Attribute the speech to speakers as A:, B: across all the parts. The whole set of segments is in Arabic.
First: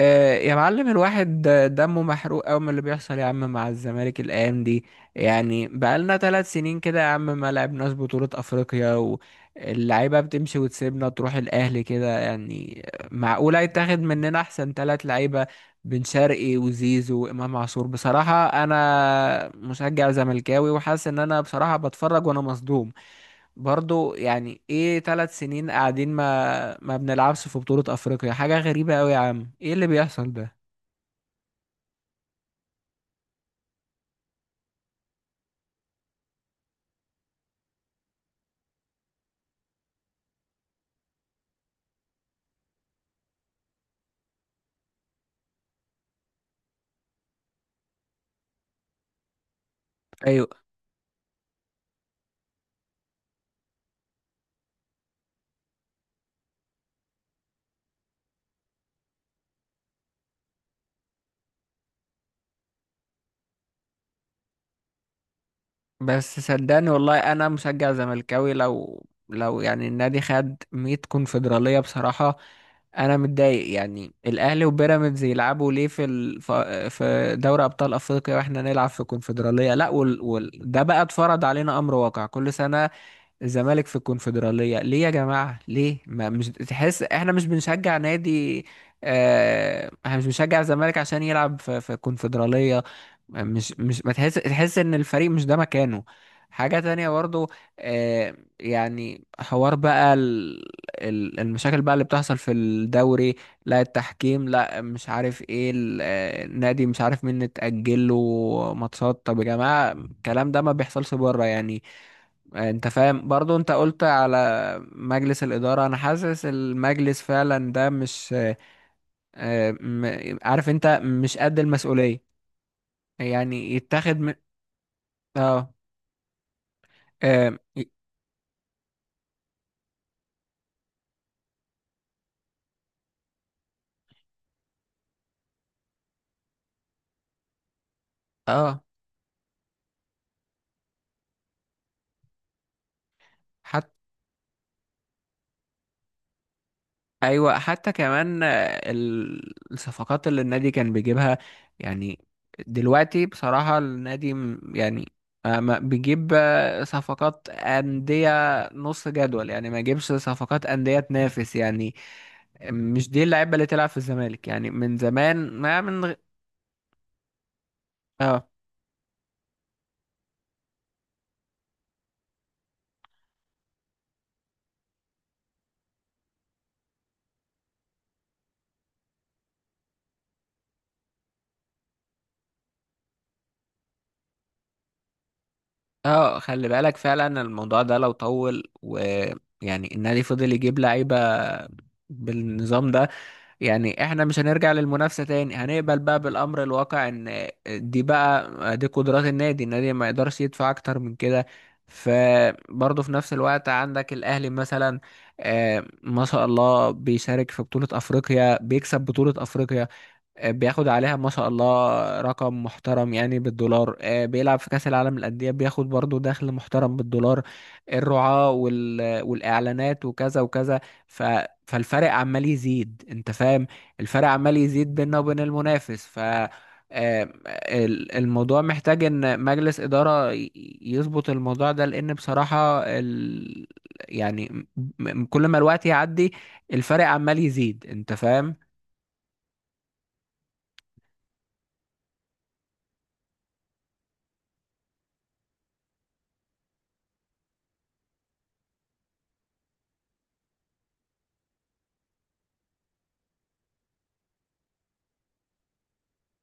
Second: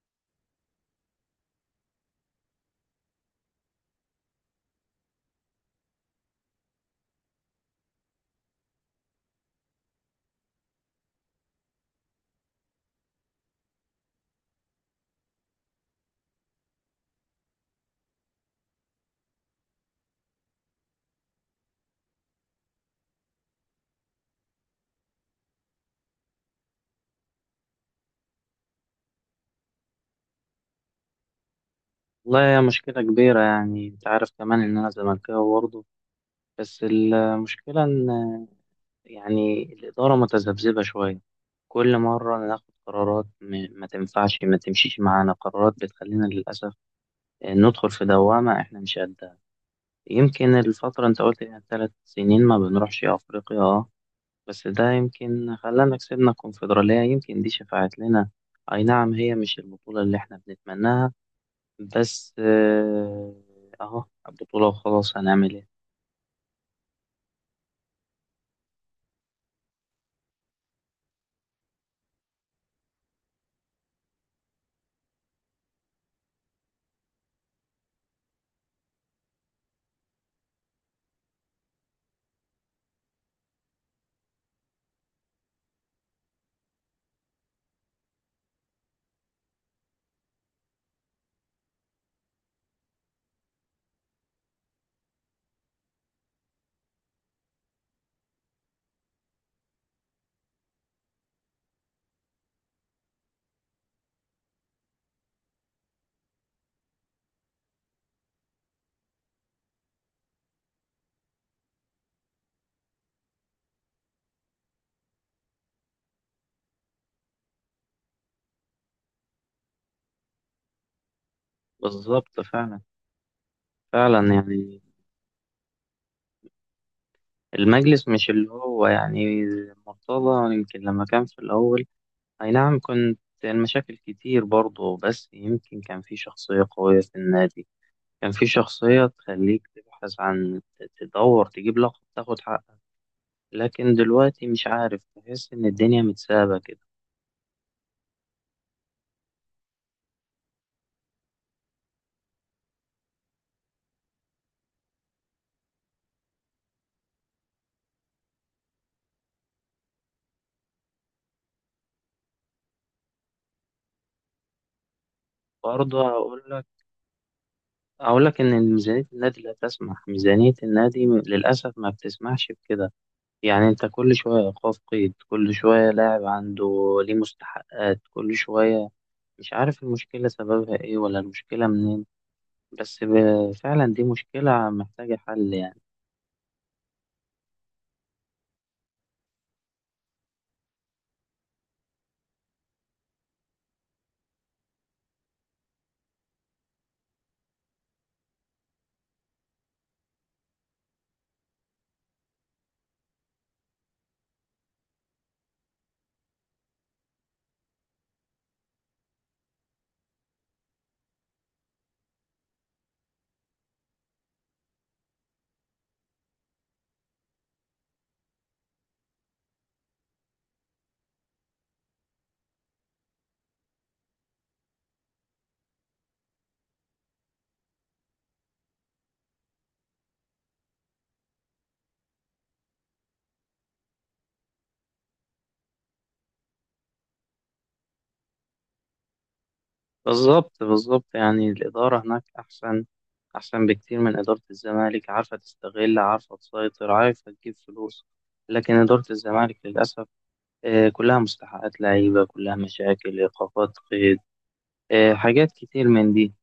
A: يا معلم الواحد دمه محروق أوي من اللي بيحصل يا عم مع الزمالك الأيام دي. يعني بقالنا 3 سنين كده يا عم ما لعبناش بطولة أفريقيا، واللعيبة بتمشي وتسيبنا تروح الأهلي كده يعني. معقولة يتاخد مننا أحسن 3 لعيبة، بن شرقي وزيزو وإمام عاشور. بصراحة أنا مشجع زملكاوي وحاسس إن أنا بصراحة بتفرج وأنا مصدوم. برضو يعني ايه 3 سنين قاعدين ما بنلعبش في بطولة افريقيا؟ حاجة غريبة قوي يا عم، ايه اللي بيحصل ده؟
B: والله هي مشكلة كبيرة يعني أنت عارف كمان إن أنا زملكاوي برضه. بس المشكلة إن يعني الإدارة متذبذبة شوية. كل مرة ناخد قرارات ما تنفعش، ما تمشيش معانا، قرارات بتخلينا للأسف ندخل في دوامة إحنا مش قدها.
A: ايوه.
B: يمكن الفترة أنت قلت إنها 3 سنين ما بنروحش أفريقيا، أه. بس ده يمكن خلانا كسبنا الكونفدرالية، يمكن دي شفعت لنا. أي نعم، هي مش البطولة اللي إحنا بنتمناها، بس اهو، بطولة وخلاص، هنعمل ايه؟
A: بس صدقني والله انا مشجع زملكاوي، لو يعني النادي خد 100 كونفدرالية بصراحة انا متضايق. يعني الاهلي وبيراميدز يلعبوا ليه في دوري ابطال افريقيا واحنا نلعب في كونفدرالية؟ لا وال... وال... ده بقى اتفرض علينا امر واقع كل سنة. الزمالك في الكونفدرالية ليه يا جماعة؟ ليه ما مش تحس احنا مش بنشجع نادي؟ اه، احنا مش بنشجع الزمالك عشان يلعب في الكونفدرالية. مش مش ما تحس ان الفريق مش ده مكانه. حاجة تانية برضو، اه يعني حوار بقى المشاكل بقى اللي بتحصل في الدوري. لا التحكيم، لا مش عارف ايه النادي مش عارف مين اتأجل له ماتشات. طب يا جماعة الكلام ده ما بيحصلش بره يعني. انت فاهم، برضو انت قلت على مجلس الإدارة. انا حاسس المجلس فعلا ده مش عارف، انت مش قد المسؤولية.
B: بالظبط فعلا.
A: يعني يتاخد من
B: فعلا يعني
A: اه اه
B: المجلس مش اللي هو يعني، مرتضى يمكن لما كان في الأول، أي نعم كنت المشاكل كتير برضه، بس يمكن كان في شخصية قوية في النادي، كان في
A: آه،
B: شخصية تخليك تبحث عن، تدور، تجيب لقب، تاخد حقك.
A: حتى.
B: لكن دلوقتي مش عارف، تحس إن الدنيا متسابة كده.
A: ايوه، حتى كمان الصفقات اللي النادي كان بيجيبها يعني. دلوقتي بصراحة النادي يعني ما بيجيب صفقات أندية نص جدول يعني، ما يجيبش صفقات أندية تنافس يعني. مش دي اللعيبة اللي تلعب في الزمالك يعني من زمان ما من
B: برضه
A: غ-
B: هقول لك، أقول لك
A: اه.
B: إن ميزانية النادي لا تسمح، ميزانية النادي للأسف ما بتسمحش بكده. يعني أنت كل شوية إيقاف قيد، كل شوية لاعب عنده ليه مستحقات، كل شوية مش عارف المشكلة سببها إيه ولا المشكلة منين. بس فعلا دي مشكلة محتاجة حل يعني.
A: اه خلي بالك فعلا الموضوع ده لو طول، ويعني النادي فضل يجيب لعيبة بالنظام ده، يعني احنا مش هنرجع للمنافسة تاني. هنقبل بقى بالأمر الواقع ان دي بقى دي قدرات النادي، النادي ما يقدرش يدفع اكتر من كده. فبرضه في نفس الوقت عندك الأهلي مثلا، ما شاء الله بيشارك في بطولة أفريقيا، بيكسب بطولة أفريقيا، بياخد عليها ما شاء الله رقم محترم يعني بالدولار. بيلعب في كأس العالم للأندية، بياخد برضو دخل محترم بالدولار، الرعاة والإعلانات وكذا وكذا. ف... فالفرق عمال يزيد، انت فاهم. الفرق عمال يزيد بيننا وبين المنافس. آه، الموضوع محتاج ان مجلس إدارة يظبط الموضوع ده، لان بصراحة ال... يعني م- م- كل ما الوقت يعدي الفرق عمال يزيد، انت فاهم.
B: بالظبط بالظبط، يعني الإدارة هناك أحسن، أحسن بكتير من إدارة الزمالك، عارفة تستغل، عارفة تسيطر، عارفة تجيب فلوس. لكن إدارة الزمالك للأسف كلها مستحقات لعيبة، كلها مشاكل إيقافات قيد، حاجات كتير من دي.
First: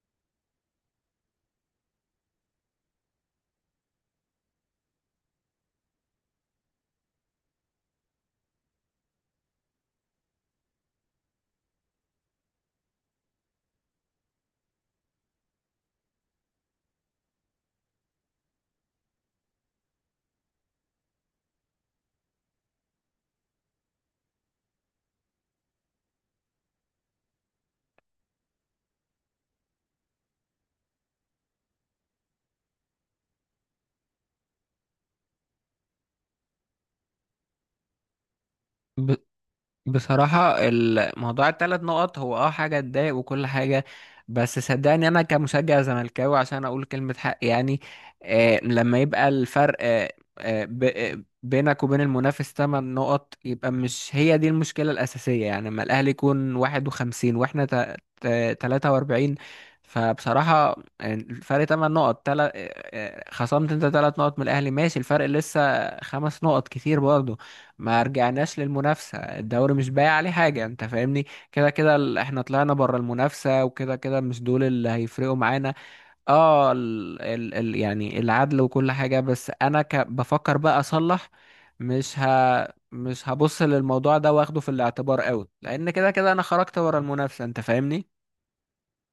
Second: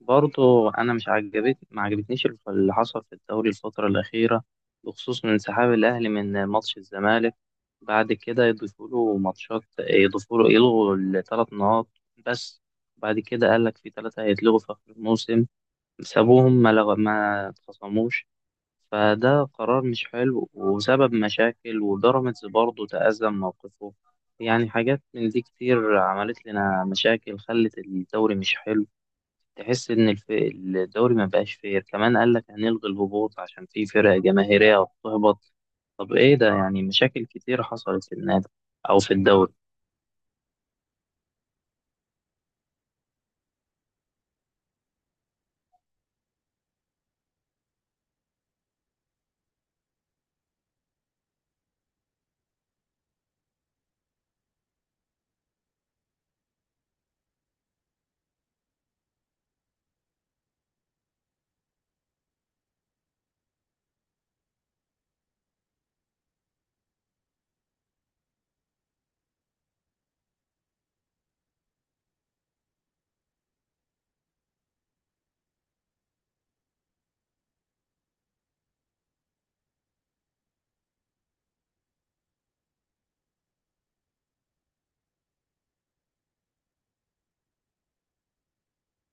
B: برضو أنا مش عجبت، ما عجبتنيش اللي حصل في الدوري الفترة الأخيرة، بخصوص من انسحاب الأهلي من ماتش الزمالك. بعد كده يضيفوا له ماتشات، يضيفوا له، يلغوا الـ 3 نقاط، بس بعد كده قال لك في 3 هيتلغوا في آخر الموسم، سابوهم ما اتخصموش. فده قرار مش حلو وسبب مشاكل، وبيراميدز برضه تأذى من موقفه. يعني حاجات من دي كتير عملت لنا مشاكل، خلت الدوري مش حلو. تحس إن الدوري ما بقاش فير، كمان قال لك هنلغي الهبوط عشان في فرق جماهيرية بتهبط. طب إيه ده يعني؟ مشاكل كتير حصلت في النادي أو في الدوري.
A: بصراحة الموضوع التلات نقط هو اه حاجة تضايق وكل حاجة، بس صدقني أنا كمشجع زملكاوي عشان أقول كلمة حق يعني. آه لما يبقى الفرق بينك وبين المنافس 8 نقط، يبقى مش هي دي المشكلة الأساسية. يعني لما الأهلي يكون 51 وإحنا 43، فبصراحة الفرق 8 نقط. تلات، خصمت أنت 3 نقط من الأهلي ماشي، الفرق لسه 5 نقط، كتير برضه. ما رجعناش للمنافسة، الدوري مش باقي عليه حاجة، انت فاهمني. كده كده احنا طلعنا بره المنافسة، وكده كده مش دول اللي هيفرقوا معانا. اه ال ال ال يعني العدل وكل حاجة، بس انا ك بفكر بقى اصلح. مش ه مش هبص للموضوع ده واخده في الاعتبار قوي، لان كده كده انا خرجت بره المنافسة انت فاهمني.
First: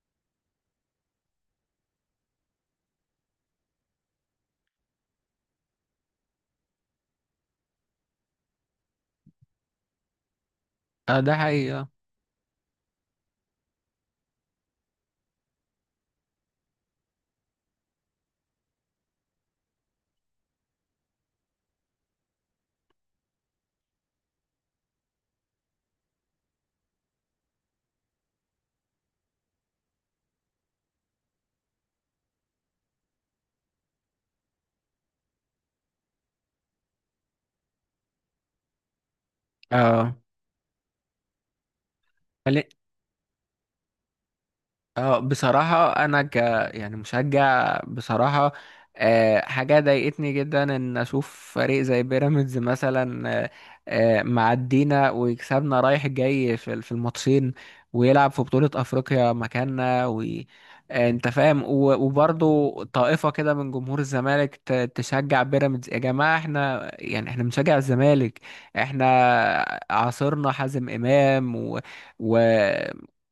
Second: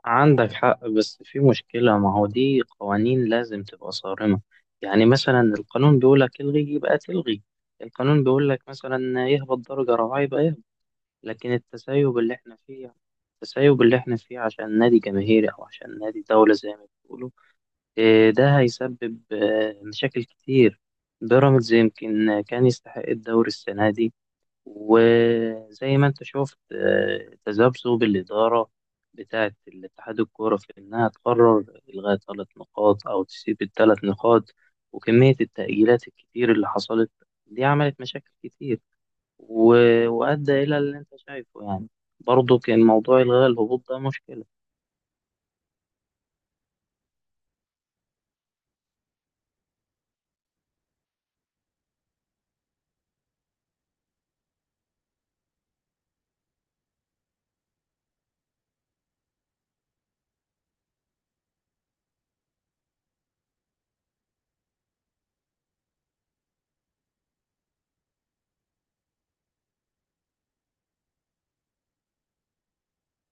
B: عندك حق، بس في مشكلة، ما هو دي قوانين لازم تبقى صارمة. يعني مثلا القانون بيقولك الغي، يبقى تلغي. القانون بيقولك مثلا يهبط درجة رباعية، يبقى يهبط.
A: اه، ده
B: لكن
A: حقيقة.
B: التسيب اللي احنا فيه، التسيب اللي احنا فيه عشان نادي جماهيري أو عشان نادي دولة زي ما بيقولوا، إيه، ده هيسبب مشاكل كتير. بيراميدز يمكن كان يستحق الدوري السنة دي. وزي ما انت شفت تذبذب الإدارة بتاعة الاتحاد الكورة في إنها تقرر إلغاء 3 نقاط أو تسيب الـ 3 نقاط، وكمية التأجيلات الكتير اللي حصلت، دي عملت مشاكل كتير،
A: اه.
B: وأدى إلى اللي أنت شايفه يعني. برضه كان موضوع إلغاء الهبوط ده مشكلة.
A: اه. بصراحة أنا ك يعني مشجع. بصراحة حاجة ضايقتني جدا إن أشوف فريق زي بيراميدز مثلا، معدينا ويكسبنا رايح جاي في الماتشين، ويلعب في بطولة أفريقيا مكاننا. و آه، أنت فاهم، وبرضه طائفة كده من جمهور الزمالك تشجع بيراميدز. يا جماعة احنا يعني احنا بنشجع الزمالك. احنا عاصرنا حازم إمام و...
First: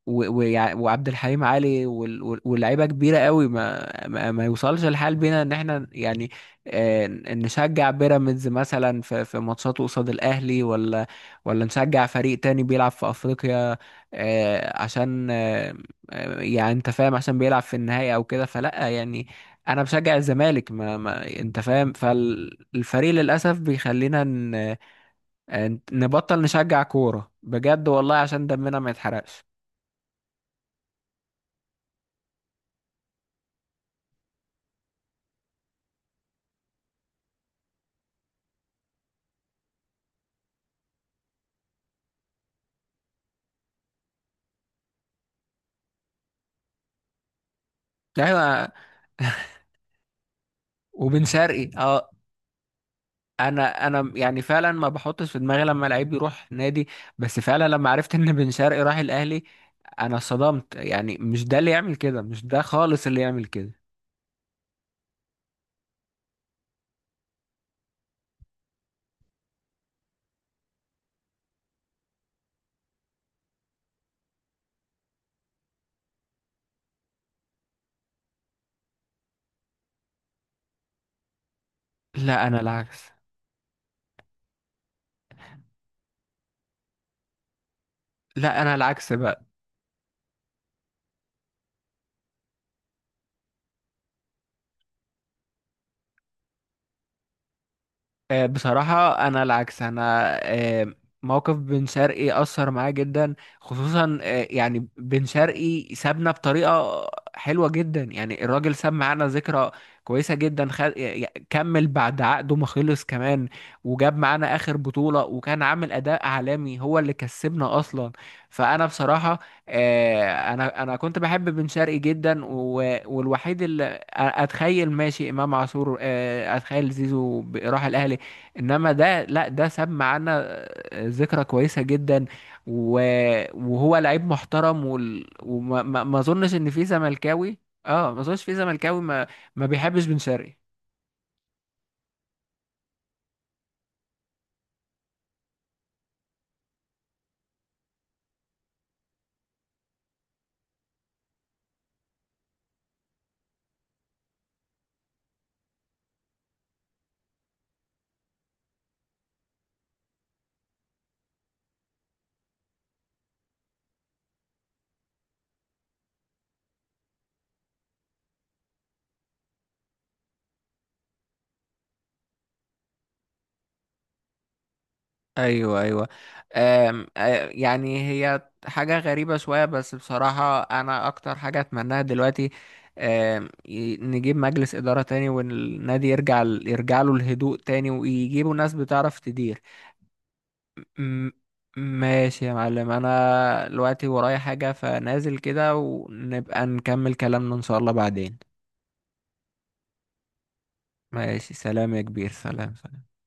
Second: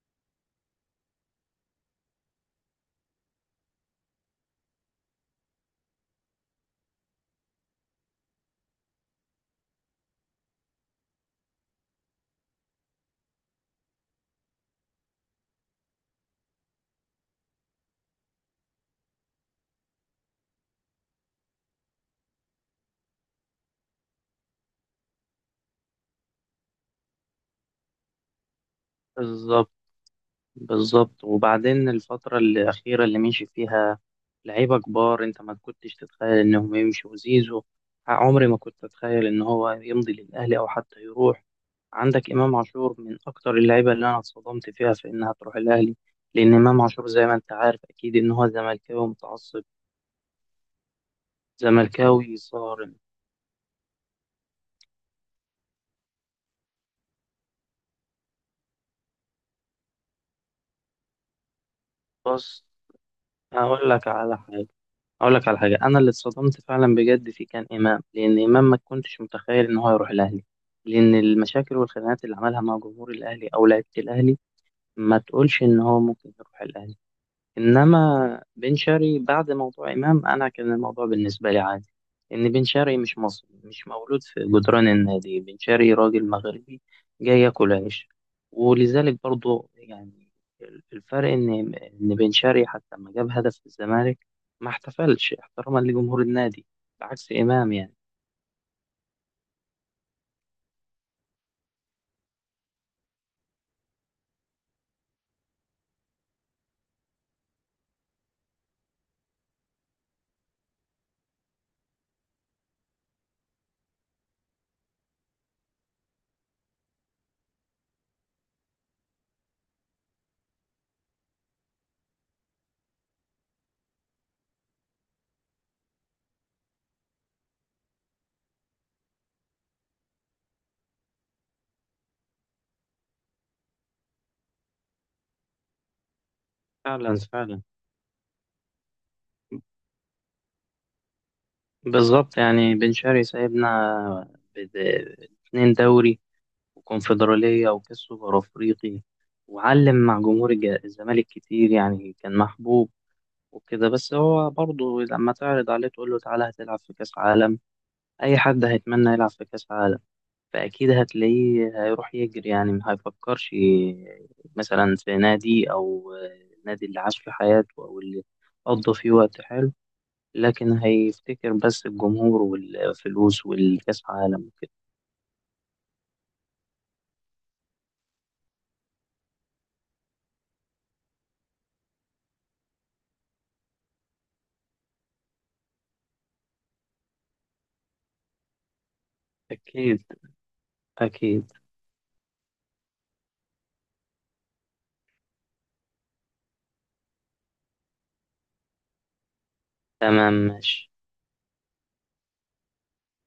A: وعبد الحليم علي واللعيبه كبيره قوي. ما يوصلش الحال بينا ان احنا يعني نشجع بيراميدز مثلا في ماتشاته قصاد الاهلي، ولا نشجع فريق تاني بيلعب في افريقيا آه، عشان آه، آه، يعني انت فاهم عشان بيلعب في النهائي او كده، فلا يعني. انا بشجع الزمالك ما, ما انت فاهم. فالفريق للاسف بيخلينا نبطل نشجع كوره بجد والله عشان دمنا ما يتحرقش.
B: بالظبط بالظبط، وبعدين الفترة الأخيرة اللي مشي فيها لعيبة كبار، أنت ما كنتش تتخيل إنهم يمشوا. زيزو، عمري ما كنت أتخيل إن هو يمضي للأهلي أو حتى يروح. عندك إمام عاشور، من أكتر اللعيبة اللي أنا اتصدمت فيها في إنها تروح الأهلي، لأن إمام عاشور زي ما أنت عارف أكيد إن هو
A: ايوه،
B: زملكاوي متعصب،
A: وبن شرقي اه،
B: زملكاوي صارم.
A: انا انا يعني فعلا ما بحطش في دماغي لما لعيب يروح نادي، بس فعلا لما عرفت ان بن شرقي راح الاهلي انا صدمت. يعني مش ده اللي يعمل كده، مش ده
B: بس
A: خالص اللي يعمل كده.
B: هقول لك على حاجة، هقول لك على حاجة، أنا اللي اتصدمت فعلا بجد فيه كان إمام، لأن إمام ما كنتش متخيل إن هو يروح الأهلي، لأن المشاكل والخناقات اللي عملها مع جمهور الأهلي أو لعيبة الأهلي، ما تقولش إن هو ممكن يروح الأهلي. انما بن شرقي، بعد موضوع امام، انا كان الموضوع بالنسبه لي عادي،
A: لا،
B: ان
A: انا
B: بن شرقي
A: العكس.
B: مش مصري، مش مولود في جدران النادي، بن شرقي راجل مغربي جاي ياكل عيش.
A: لا، انا العكس
B: ولذلك
A: بقى.
B: برضو يعني، الفرق ان بن شرقي حتى لما جاب هدف في الزمالك ما احتفلش احتراما لجمهور النادي، بعكس امام يعني.
A: بصراحة أنا العكس أنا. آه، موقف بن شرقي أثر معايا جدا، خصوصا يعني بن شرقي سابنا بطريقة حلوة جدا، يعني الراجل ساب معانا ذكرى كويسة جدا. كمل بعد عقده ما خلص كمان، وجاب معانا آخر بطولة وكان عامل أداء عالمي، هو اللي كسبنا أصلا. فأنا بصراحة آه، أنا أنا كنت بحب بن شرقي جدا والوحيد اللي أتخيل ماشي إمام عاشور، أتخيل زيزو راح الأهلي. انما ده، لا ده سمع عنا ذكرى كويسه جدا، و... وهو لعيب محترم وال... وما ما... ما اظنش ان في
B: فعلا
A: زملكاوي.
B: فعلا.
A: اه، ما اظنش في زملكاوي ما بيحبش بن شرقي.
B: بالظبط، يعني بن شرقي سايبنا 2 دوري وكونفدرالية وكأس سوبر أفريقي، وعلم مع جمهور الزمالك كتير، يعني كان محبوب وكده. بس هو برضه لما تعرض عليه تقول له تعالى هتلعب في كأس عالم، أي حد هيتمنى يلعب في كأس عالم، فأكيد هتلاقيه هيروح يجري يعني، ما هيفكرش مثلا في نادي أو نادي اللي عاش في حياته أو اللي قضى فيه وقت حلو. لكن هيفتكر بس الجمهور والفلوس والكأس عالم وكده.
A: ايوه، ايوه. أم... آه، يعني هي حاجه غريبه شويه، بس بصراحه انا اكتر حاجه اتمناها دلوقتي نجيب مجلس اداره تاني، والنادي يرجع له الهدوء تاني، ويجيبوا ناس بتعرف تدير.
B: أكيد
A: م-
B: أكيد.
A: ماشي يا معلم، انا دلوقتي ورايا حاجة فنازل كده، ونبقى نكمل كلامنا ان شاء الله بعدين.
B: تمام ماشي.
A: ماشي، سلام يا كبير، سلام سلام.